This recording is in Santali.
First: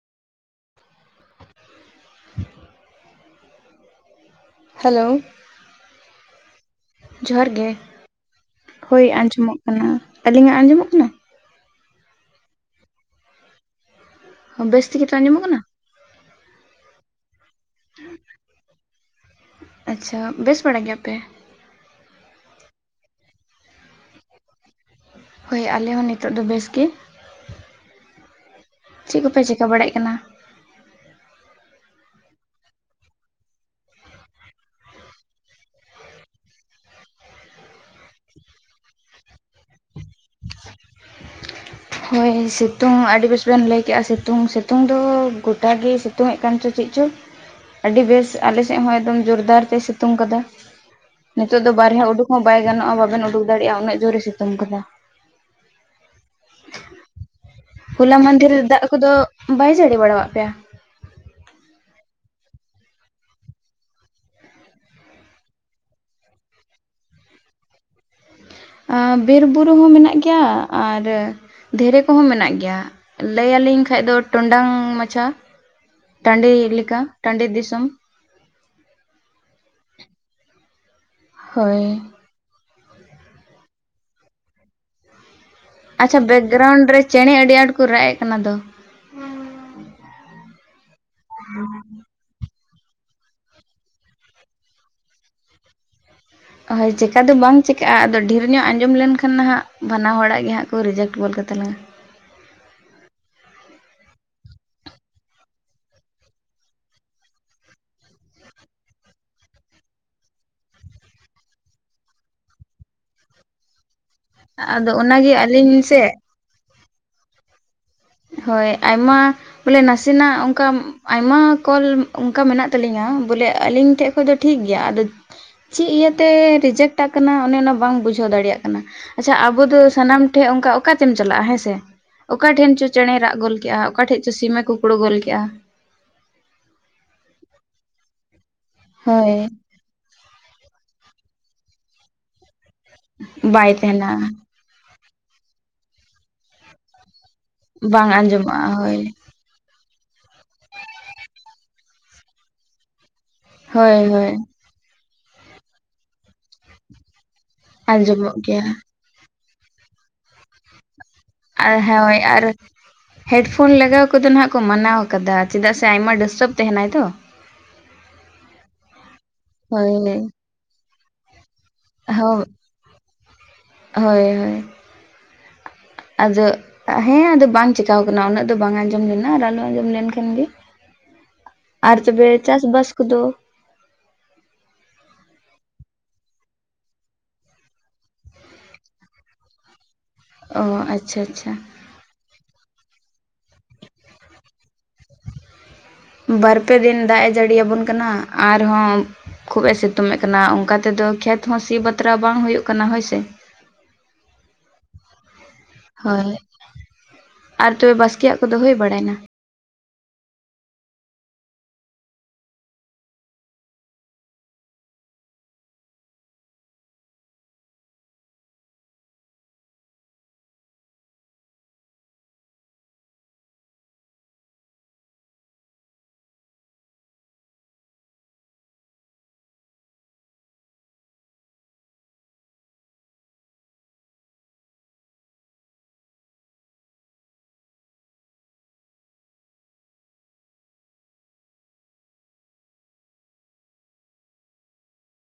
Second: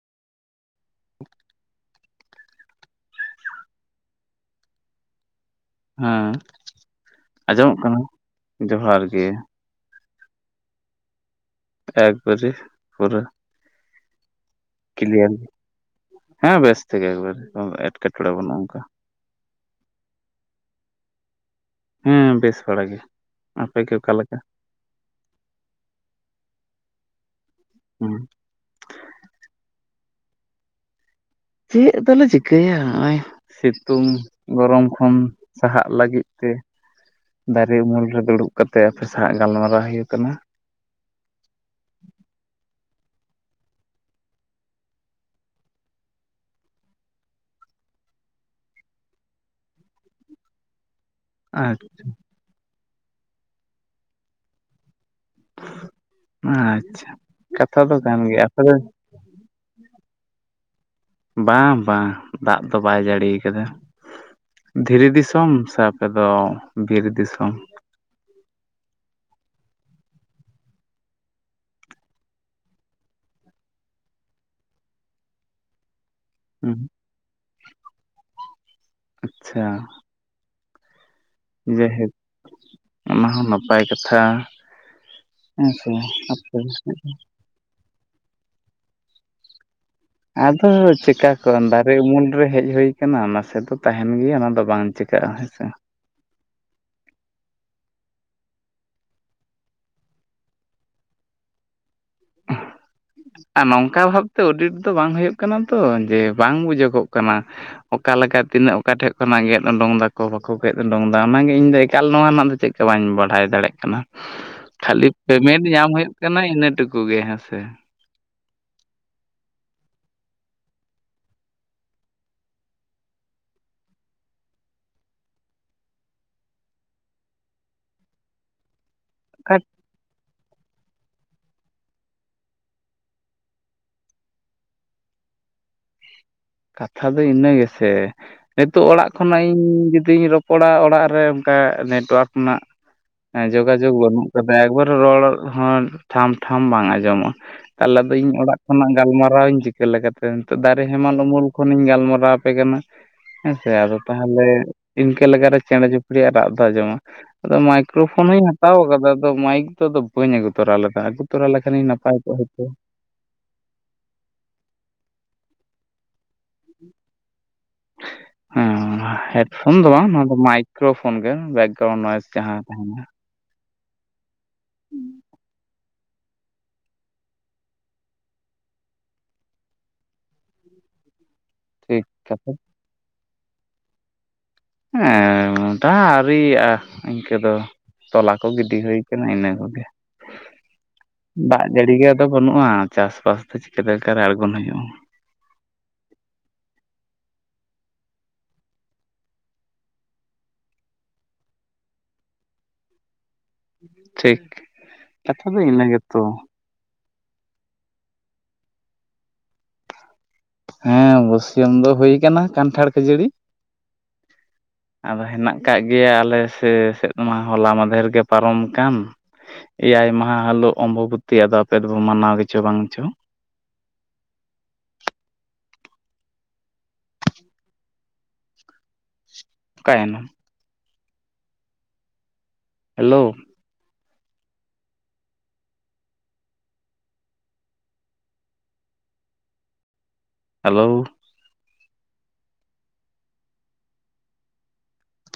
[inaudible] ᱦᱮᱞᱳ ᱦᱮᱸ ᱡᱚᱦᱟᱨ ᱜᱮ ᱟᱸᱡᱚᱢᱚᱜ ᱠᱟᱱᱟ ᱡᱚᱦᱟᱨ ᱦᱳᱭ ᱜᱮ ᱟᱸᱡᱚᱢᱚᱜ ᱠᱟᱱᱟ, ᱟᱹᱞᱤᱧᱟᱜ ᱟᱸᱡᱚᱢᱚᱜ ᱠᱟᱱᱟ? ᱮᱠᱵᱟᱨᱮ ᱯᱩᱨᱟᱹ ᱵᱮᱥ ᱛᱮᱜᱮ ᱛᱚ ᱠᱞᱤᱭᱟᱨ ᱟᱸᱡᱚᱢᱚᱜ ᱠᱟᱱᱟ ᱦᱮᱸ ᱵᱮᱥ ᱛᱷᱮᱠᱮ ᱮᱠᱵᱟᱨ ᱮᱴᱠᱮᱴᱚᱬᱮ ᱵᱟᱹᱱᱩᱜ ᱟᱠᱟᱫᱟ ᱟᱪᱷᱟ ᱵᱮᱥ ᱵᱟᱲᱟ ᱜᱮᱭᱟ ᱯᱮ? ᱦᱮᱸ ᱵᱮᱥ ᱵᱟᱲᱟ ᱜᱮ ᱟᱯᱮᱜᱮ ᱚᱠᱟᱞᱮᱠᱟ? ᱦᱳᱭ ᱟᱞᱮ ᱦᱚᱸ ᱱᱤᱛᱚᱜ ᱫᱚ ᱵᱮᱥ ᱜᱮ ᱾ ᱦᱩᱸ ᱪᱮᱜ ᱠᱚᱯᱮ ᱪᱮᱠᱟᱹ ᱵᱟᱲᱟᱭᱮᱜ ᱠᱟᱱᱟ? ᱪᱮᱫ ᱫᱚᱞᱮ ᱪᱤᱠᱟᱹᱭᱟ ᱦᱚᱜᱼᱚᱭ ᱾ ᱥᱤᱛᱩᱝ ᱜᱚᱨᱚᱢ ᱠᱷᱚᱱ ᱥᱟᱦᱟᱜ ᱞᱟᱹᱜᱤᱫ ᱛᱮ ᱾ ᱫᱟᱨᱮ ᱩᱢᱩᱞ ᱨᱮ ᱫᱩᱲᱩᱵ ᱠᱟᱛᱮᱜ, ᱟᱯᱮ ᱥᱟᱶ ᱜᱟᱞᱢᱟᱨᱟᱣ ᱦᱩᱭᱩᱜ ᱠᱟᱱᱟ ᱾ ᱦᱚᱭ ᱥᱤᱛᱩᱝ ᱟᱹᱰᱤ ᱵᱮᱥ ᱵᱮᱱ ᱞᱟᱹᱭ ᱠᱮᱜᱼᱟ, ᱥᱤᱛᱩᱝ ᱥᱤᱛᱩᱝ ᱫᱚ ᱜᱚᱴᱟᱜᱮ ᱥᱤᱛᱩᱝ ᱥᱤᱛᱩᱝ ᱮ ᱠᱟᱱ ᱪᱚ ᱪᱮᱫ ᱪᱚ ᱟᱹᱰᱤ ᱵᱮᱥ ᱟᱞᱮ ᱥᱮᱫ ᱦᱚᱸ ᱮᱠᱫᱚᱢ ᱡᱳᱨᱫᱟᱨ ᱛᱮᱭ ᱥᱤᱛᱩᱝ ᱠᱟᱫᱟ ᱾ ᱱᱤᱛᱚᱜ ᱫᱚ ᱵᱟᱨᱦᱮ ᱩᱰᱩᱠ ᱦᱚᱸ ᱵᱟᱭ ᱜᱟᱱᱚᱜᱼᱟ᱾ ᱵᱟᱵᱮᱱ ᱩᱰᱩᱠ ᱫᱟᱲᱮᱭᱟᱜᱼᱟ ᱩᱱᱟᱹ ᱡᱳᱨᱮ ᱥᱤᱛᱩᱝ ᱠᱟᱫᱟ ᱾ ᱟᱪᱷᱟ ᱦᱚᱞᱟ ᱢᱫᱷᱮᱨ ᱨᱮ ᱫᱟᱜ ᱠᱚᱫᱚ ᱵᱟᱭ ᱡᱟᱹᱲᱤ ᱵᱟᱲᱟᱣᱟᱫ ᱯᱮᱭᱟ ᱵᱟᱝ ᱵᱟᱝ ᱫᱟᱜ ᱫᱚ ᱵᱟᱭ ᱡᱟᱹᱲᱤ ᱠᱟᱫᱟ ᱾ ᱫᱷᱤᱨᱤ ᱫᱤᱥᱚᱢ ᱥᱮ ᱟᱯᱮᱫᱚ ᱵᱤᱨ ᱫᱤᱥᱚᱢ? ᱵᱤᱨᱵᱩᱨᱩ ᱦᱚᱸ ᱢᱮᱱᱟᱜ ᱜᱮᱭᱟ ᱟᱨ ᱫᱷᱤᱨᱮ ᱠᱚᱦᱚᱸ ᱢᱮᱱᱟᱜ ᱜᱮᱭᱟ, ᱞᱟᱹᱭ ᱟᱹᱞᱤᱧ ᱠᱷᱟᱡ ᱫᱚ ᱴᱚᱱᱰᱟᱝ ᱢᱟᱪᱷᱟ ᱾ ᱴᱟᱺᱰᱤ ᱞᱮᱠᱟ ᱴᱟᱺᱰᱤ ᱫᱤᱥᱚᱢ ᱟᱪᱷᱟ ᱾ ᱦᱳᱭ ᱡᱮᱭᱦᱳᱠ ᱚᱱᱟ ᱦᱚᱸ ᱱᱟᱯᱟᱭ ᱠᱟᱛᱷᱟ ᱾ ᱟᱪᱷᱟ ᱵᱮᱠᱜᱨᱟᱣᱩᱱᱰ ᱨᱮ ᱪᱮᱬᱮ ᱟᱹᱰᱤ ᱟᱸᱴ ᱠᱚ ᱨᱟᱜ ᱮᱜ ᱠᱟᱱᱟ ᱫᱚ? ᱟᱫᱚ ᱪᱮᱠᱟ ᱠᱚ ᱫᱟᱨᱮ ᱩᱢᱩᱞ ᱨᱮ ᱦᱮᱡ ᱦᱩᱭᱩ ᱱᱟᱥᱮ ᱫᱚ ᱛᱟᱦᱮᱸᱱ ᱜᱮᱭᱟ ᱚᱱᱟ ᱫᱚ ᱵᱟᱝ ᱪᱤᱠᱟᱹᱜᱼᱟ ᱦᱮᱸᱥᱮ ᱦᱳᱭ ᱪᱮᱠᱟ ᱫᱚ ᱵᱟᱝ ᱪᱤᱠᱟᱹᱜᱼᱟ ᱟᱫᱚ ᱰᱷᱮᱨ ᱧᱚᱜ ᱟᱸᱡᱚᱢ ᱞᱮᱱᱠᱷᱟᱱ ᱱᱟᱦᱟᱸᱜ ᱵᱟᱱᱟ ᱦᱚᱲᱟᱜ ᱜᱮ ᱦᱟᱸᱜ ᱠᱚ ᱨᱤᱡᱮᱠᱴ ᱜᱚᱫ ᱠᱟᱛᱟ ᱞᱟᱝᱼᱟ ᱟᱨ ᱱᱚᱝᱠᱟ ᱵᱷᱟᱵᱛᱮ ᱚᱰᱤᱴ ᱫᱚ ᱵᱟᱝ ᱦᱩᱭᱩᱜ ᱠᱟᱱᱟ ᱛᱚ, ᱡᱮ ᱵᱟᱝ ᱵᱩᱡᱟᱹᱜᱚᱜ ᱠᱟᱱᱟ ᱾ ᱚᱠᱟ ᱞᱮᱠᱟ ᱛᱤᱱᱟᱹᱜ ᱚᱠᱟ ᱴᱷᱮᱜ ᱠᱷᱚᱱᱟᱜ ᱜᱮᱫ ᱩᱰᱚᱝ ᱫᱟᱠᱚ, ᱵᱟᱠᱚ ᱜᱮᱫ ᱩᱰᱩᱝᱫᱟ ᱚᱱᱟᱜᱮ ᱤᱧ ᱫᱚ ᱮᱠᱟᱞ ᱱᱚᱣᱟ ᱨᱮᱱᱟᱜ ᱫᱚ ᱪᱮᱫ ᱥᱮ ᱵᱟᱹᱧ ᱵᱟᱰᱟᱭ ᱫᱟᱲᱮᱜ ᱠᱟᱱᱟ᱾ ᱟᱫᱚ ᱠᱷᱟᱹᱞᱤ ᱚᱱᱟᱜᱮ ᱯᱮᱢᱮᱱᱴ ᱟᱹᱞᱤᱧ ᱧᱟᱢ ᱥᱮ ᱦᱩᱭᱩᱜ ᱠᱟᱱᱟ ᱤᱱᱟᱹ ᱴᱩᱠᱩ ᱜᱮ ᱦᱮᱸᱥᱮ? ᱦᱚᱭ ᱟᱭᱢᱟ ᱵᱚᱞᱮ ᱱᱟᱥᱮᱱᱟᱜ ᱚᱱᱠᱟᱢ ᱟᱭᱢᱟ ᱠᱚᱞ ᱚᱱᱠᱟ ᱢᱮᱱᱟᱜ ᱛᱟᱞᱤᱧᱟ, ᱵᱚᱞᱮ ᱟᱞᱤᱧ ᱴᱷᱮᱡ ᱠᱷᱚᱡ ᱫᱚ ᱴᱷᱤᱠᱜᱮᱭᱟ ᱟᱫᱚ ᱪᱮᱫ ᱤᱭᱟᱹᱛᱮ ᱨᱮᱡᱮᱠᱴ ᱟᱠᱟᱱᱟ ᱚᱱᱮ ᱚᱱᱟ ᱵᱟᱝ ᱵᱩᱡᱷᱟᱹᱣ ᱫᱟᱲᱮᱭᱟᱜ ᱠᱟᱱᱟ ᱾ ᱟᱪᱷᱟ ᱟᱵᱚ ᱫᱚ ᱥᱟᱱᱟᱢ ᱴᱷᱮᱜ ᱚᱱᱠᱟ ᱚᱠᱟᱛᱮᱢ ᱪᱟᱞᱟᱜᱼᱟ ᱾ ᱦᱮᱸ ᱥᱮᱮ ᱚᱠᱟ ᱴᱷᱮᱱ ᱪᱚ-ᱸ ᱪᱮᱬᱮᱭ ᱨᱟᱜ ᱜᱚᱞ ᱠᱮᱜᱼᱟ, ᱚᱠᱟᱴᱷᱮᱡ ᱪᱚ ᱥᱤᱢᱮ ᱠᱩᱠᱲᱩ ᱜᱚᱞ ᱠᱮᱜᱼᱟ ᱾ ᱠᱟᱛᱷᱟ ᱫᱚ ᱤᱱᱟᱹ ᱜᱮᱥᱮ ᱱᱤᱛᱚᱜ ᱚᱲᱟᱜ ᱦᱳᱭ ᱠᱷᱚᱱᱟᱜ ᱤᱧ ᱡᱩᱫᱤᱧ ᱨᱚ ᱯᱚᱲᱟ ᱚᱲᱟᱜ ᱨᱮ ᱚᱱᱠᱟ ᱱᱮᱴᱚᱣᱟᱨᱠ ᱨᱮᱱᱟᱜ ᱵᱟᱭ ᱡᱳᱜᱟᱡᱳᱜᱽ ᱛᱟᱦᱮᱱᱟ ᱵᱟᱹᱱᱩᱜ ᱟᱠᱟᱫᱟ ᱮᱠᱵᱟᱨ ᱨᱚᱲ ᱦᱚᱸ ᱴᱷᱟᱢ ᱴᱷᱟᱢ ᱵᱟᱝ ᱟᱸᱡᱚᱢᱚᱜᱼᱟ ᱛᱟᱦᱚᱞᱮ ᱵᱟᱝ ᱫᱚ ᱤᱧ ᱚᱲᱟᱜ ᱟᱸᱡᱚᱢᱚᱜᱼᱟ ᱠᱷᱚᱱᱟᱜ ᱦᱳᱭ ᱜᱟᱞᱢᱟᱨᱟᱣᱤᱧ ᱪᱤ ᱪᱤᱠᱟᱹ ᱞᱮᱠᱟᱛᱮ ᱱᱤᱛᱚᱜ ᱫᱟᱨᱮ ᱦᱮᱢᱟᱞ ᱩᱢᱩᱞ ᱠᱷᱚᱱᱤᱧ ᱜᱟᱞᱢᱟᱨᱟᱣ ᱟᱯᱮ ᱠᱟᱱᱟ ᱦᱮᱸᱥᱮ ᱦᱳᱭ ᱟᱫᱚ ᱦᱳᱭ ᱛᱟᱦᱚᱞᱮ ᱤᱱᱠᱟᱹ ᱞᱮᱠᱟᱨᱮ ᱪᱮᱬᱮ ᱪᱩᱯᱲᱤᱭᱟᱜ ᱨᱟᱜ ᱫᱚ ᱟᱸᱡᱚᱢᱟ ᱟᱫᱚ ᱢᱟᱭᱠᱨᱳ ᱯᱷᱳᱱ ᱟᱸᱡᱚᱢᱚᱜ ᱦᱚᱧ ᱜᱮᱭᱟ ᱦᱟᱛᱟᱣ ᱟᱠᱟᱫᱟ ᱟᱫᱚ ᱢᱟᱭᱤᱠ ᱫᱚ ᱟᱫᱚ ᱵᱟᱹᱧ ᱟᱹᱜᱩ ᱛᱚᱨᱟ ᱞᱮᱫᱟ ᱛᱚᱨᱟ ᱟᱨ ᱞᱮᱠᱷᱟᱱᱤᱧ ᱱᱟᱯᱟᱭ ᱦᱳᱭ ᱠᱚᱜᱼᱟ ᱟᱨ ᱦᱚᱭᱛᱚ ᱦᱮᱰᱯᱷᱳᱱ ᱞᱟᱜᱟᱣ ᱠᱚᱫᱚ ᱱᱟᱦᱟᱜ ᱠᱚ ᱢᱟᱱᱟᱣ ᱟᱠᱟᱫᱟ ᱪᱮᱫᱟᱜ ᱥᱮ ᱟᱭᱢᱟ ᱰᱤᱥᱴᱟᱵᱽ ᱦᱮᱸ ᱦᱮᱰᱯᱷᱳᱱ ᱫᱚ ᱵᱟᱝ ᱦᱳᱭ ᱱᱚᱣᱟ ᱫᱚ ᱢᱟᱭᱤᱠ ᱠᱨᱳ ᱯᱷᱳᱱ ᱜᱮ ᱵᱮᱠᱜᱟᱣᱩᱱ ᱱᱚᱭᱮᱥ ᱦᱚᱸ ᱡᱟᱦᱟᱸ ᱛᱟᱦᱮᱱᱟ ᱦᱳᱭ ᱦᱳᱭ ᱟᱫᱚ ᱦᱮᱸ ᱟᱫᱚ ᱵᱟᱝ ᱪᱤᱠᱟᱣ ᱟᱠᱟᱱᱟ ᱩᱱᱟᱹᱜ ᱫᱚ ᱵᱟᱝ ᱟᱸᱡᱚᱢ ᱞᱮᱱᱟ ᱟᱨ ᱟᱞᱚ ᱟᱸᱡᱚᱢ ᱞᱮᱱᱠᱷᱟᱱ ᱜᱮ [inaudible] ᱟᱨ ᱛᱚᱵᱮ ᱠᱟᱛᱷᱟ ᱪᱟᱥ ᱵᱟᱥ ᱠᱚᱫᱚ ᱦᱮᱸ ᱰᱟᱦ ᱟᱹᱨᱤᱭᱟᱜᱼᱟ ᱤᱱᱠᱟᱹ ᱫᱚ ᱛᱚᱞᱟ ᱠᱚ ᱜᱤᱰᱤ ᱦᱩᱭ ᱠᱟᱱᱟ ᱤᱱᱟᱹ ᱠᱚᱜᱮ ᱚ ᱟᱪᱪᱷᱟ ᱟᱪᱪᱷᱟ ᱫᱟᱜ ᱡᱟᱹᱲᱤ ᱜᱮᱫᱚ ᱵᱟᱹᱱᱩᱜᱼᱟ ᱪᱟᱥᱼᱵᱟᱥ ᱫᱚ ᱪᱤᱠᱟᱹᱛᱮᱠᱟᱨ ᱟᱬᱜᱚᱱ ᱦᱩᱭᱩᱜᱼᱟ ᱵᱟᱨ ᱯᱮ ᱫᱤᱱ ᱫᱟᱜ ᱮ ᱡᱟᱹᱲᱤᱭᱟᱵᱚᱱ ᱠᱟᱱᱟ ᱟᱨᱦᱚᱸ ᱠᱷᱩᱵ ᱮ ᱥᱤᱛᱩᱝ ᱮᱫ ᱠᱟᱱᱟ ᱚᱱᱠᱟ ᱛᱮᱫᱚ ᱠᱷᱮᱛ ᱦᱚᱸ ᱥᱤ ᱵᱟᱛᱨᱟ ᱵᱟᱝ ᱦᱩᱭᱩᱜ ᱠᱟᱱᱟ ᱦᱳᱭᱥᱮ ᱴᱷᱤᱠ ᱠᱟᱛᱷᱟ ᱫᱚ ᱤᱱᱟᱹ ᱜᱮᱛᱚ ᱦᱳᱭ ᱟᱨ ᱛᱚᱵᱮ ᱵᱟᱥᱠᱮᱭᱟᱜ ᱠᱚᱫᱚ ᱦᱩᱭ ᱵᱟᱲᱟᱭᱮᱱᱟ ᱦᱮᱸ ᱵᱟᱹᱥᱤᱭᱟᱹᱢ ᱫᱚ ᱦᱩᱭ ᱠᱟᱱᱟ ᱠᱟᱱᱴᱷᱟᱲ ᱠᱷᱟᱹᱡᱟᱹᱲᱤ ᱟᱫᱚ ᱦᱮᱱᱟᱜ ᱠᱟᱜ ᱜᱮᱭᱟ ᱟᱞᱮ ᱥᱮ ᱥᱮᱫᱢᱟ ᱦᱚᱞᱟ ᱢᱟᱫᱷᱮᱨ ᱜᱮ ᱯᱟᱨᱚᱢ ᱟᱠᱟᱱ ᱮᱭᱟᱭ ᱢᱟᱦᱟ ᱦᱤᱞᱳᱜ ᱚᱢᱵᱚᱵᱚᱛᱤ ᱟᱫᱚ ᱟᱯᱮᱫ ᱫᱚᱯᱮ ᱢᱟᱱᱟᱣ ᱜᱮᱪᱚ ᱵᱟᱝᱪᱚ ᱚᱠᱟᱭᱮᱱᱟᱢ ᱦᱮᱞᱳ ᱦᱮᱞᱳ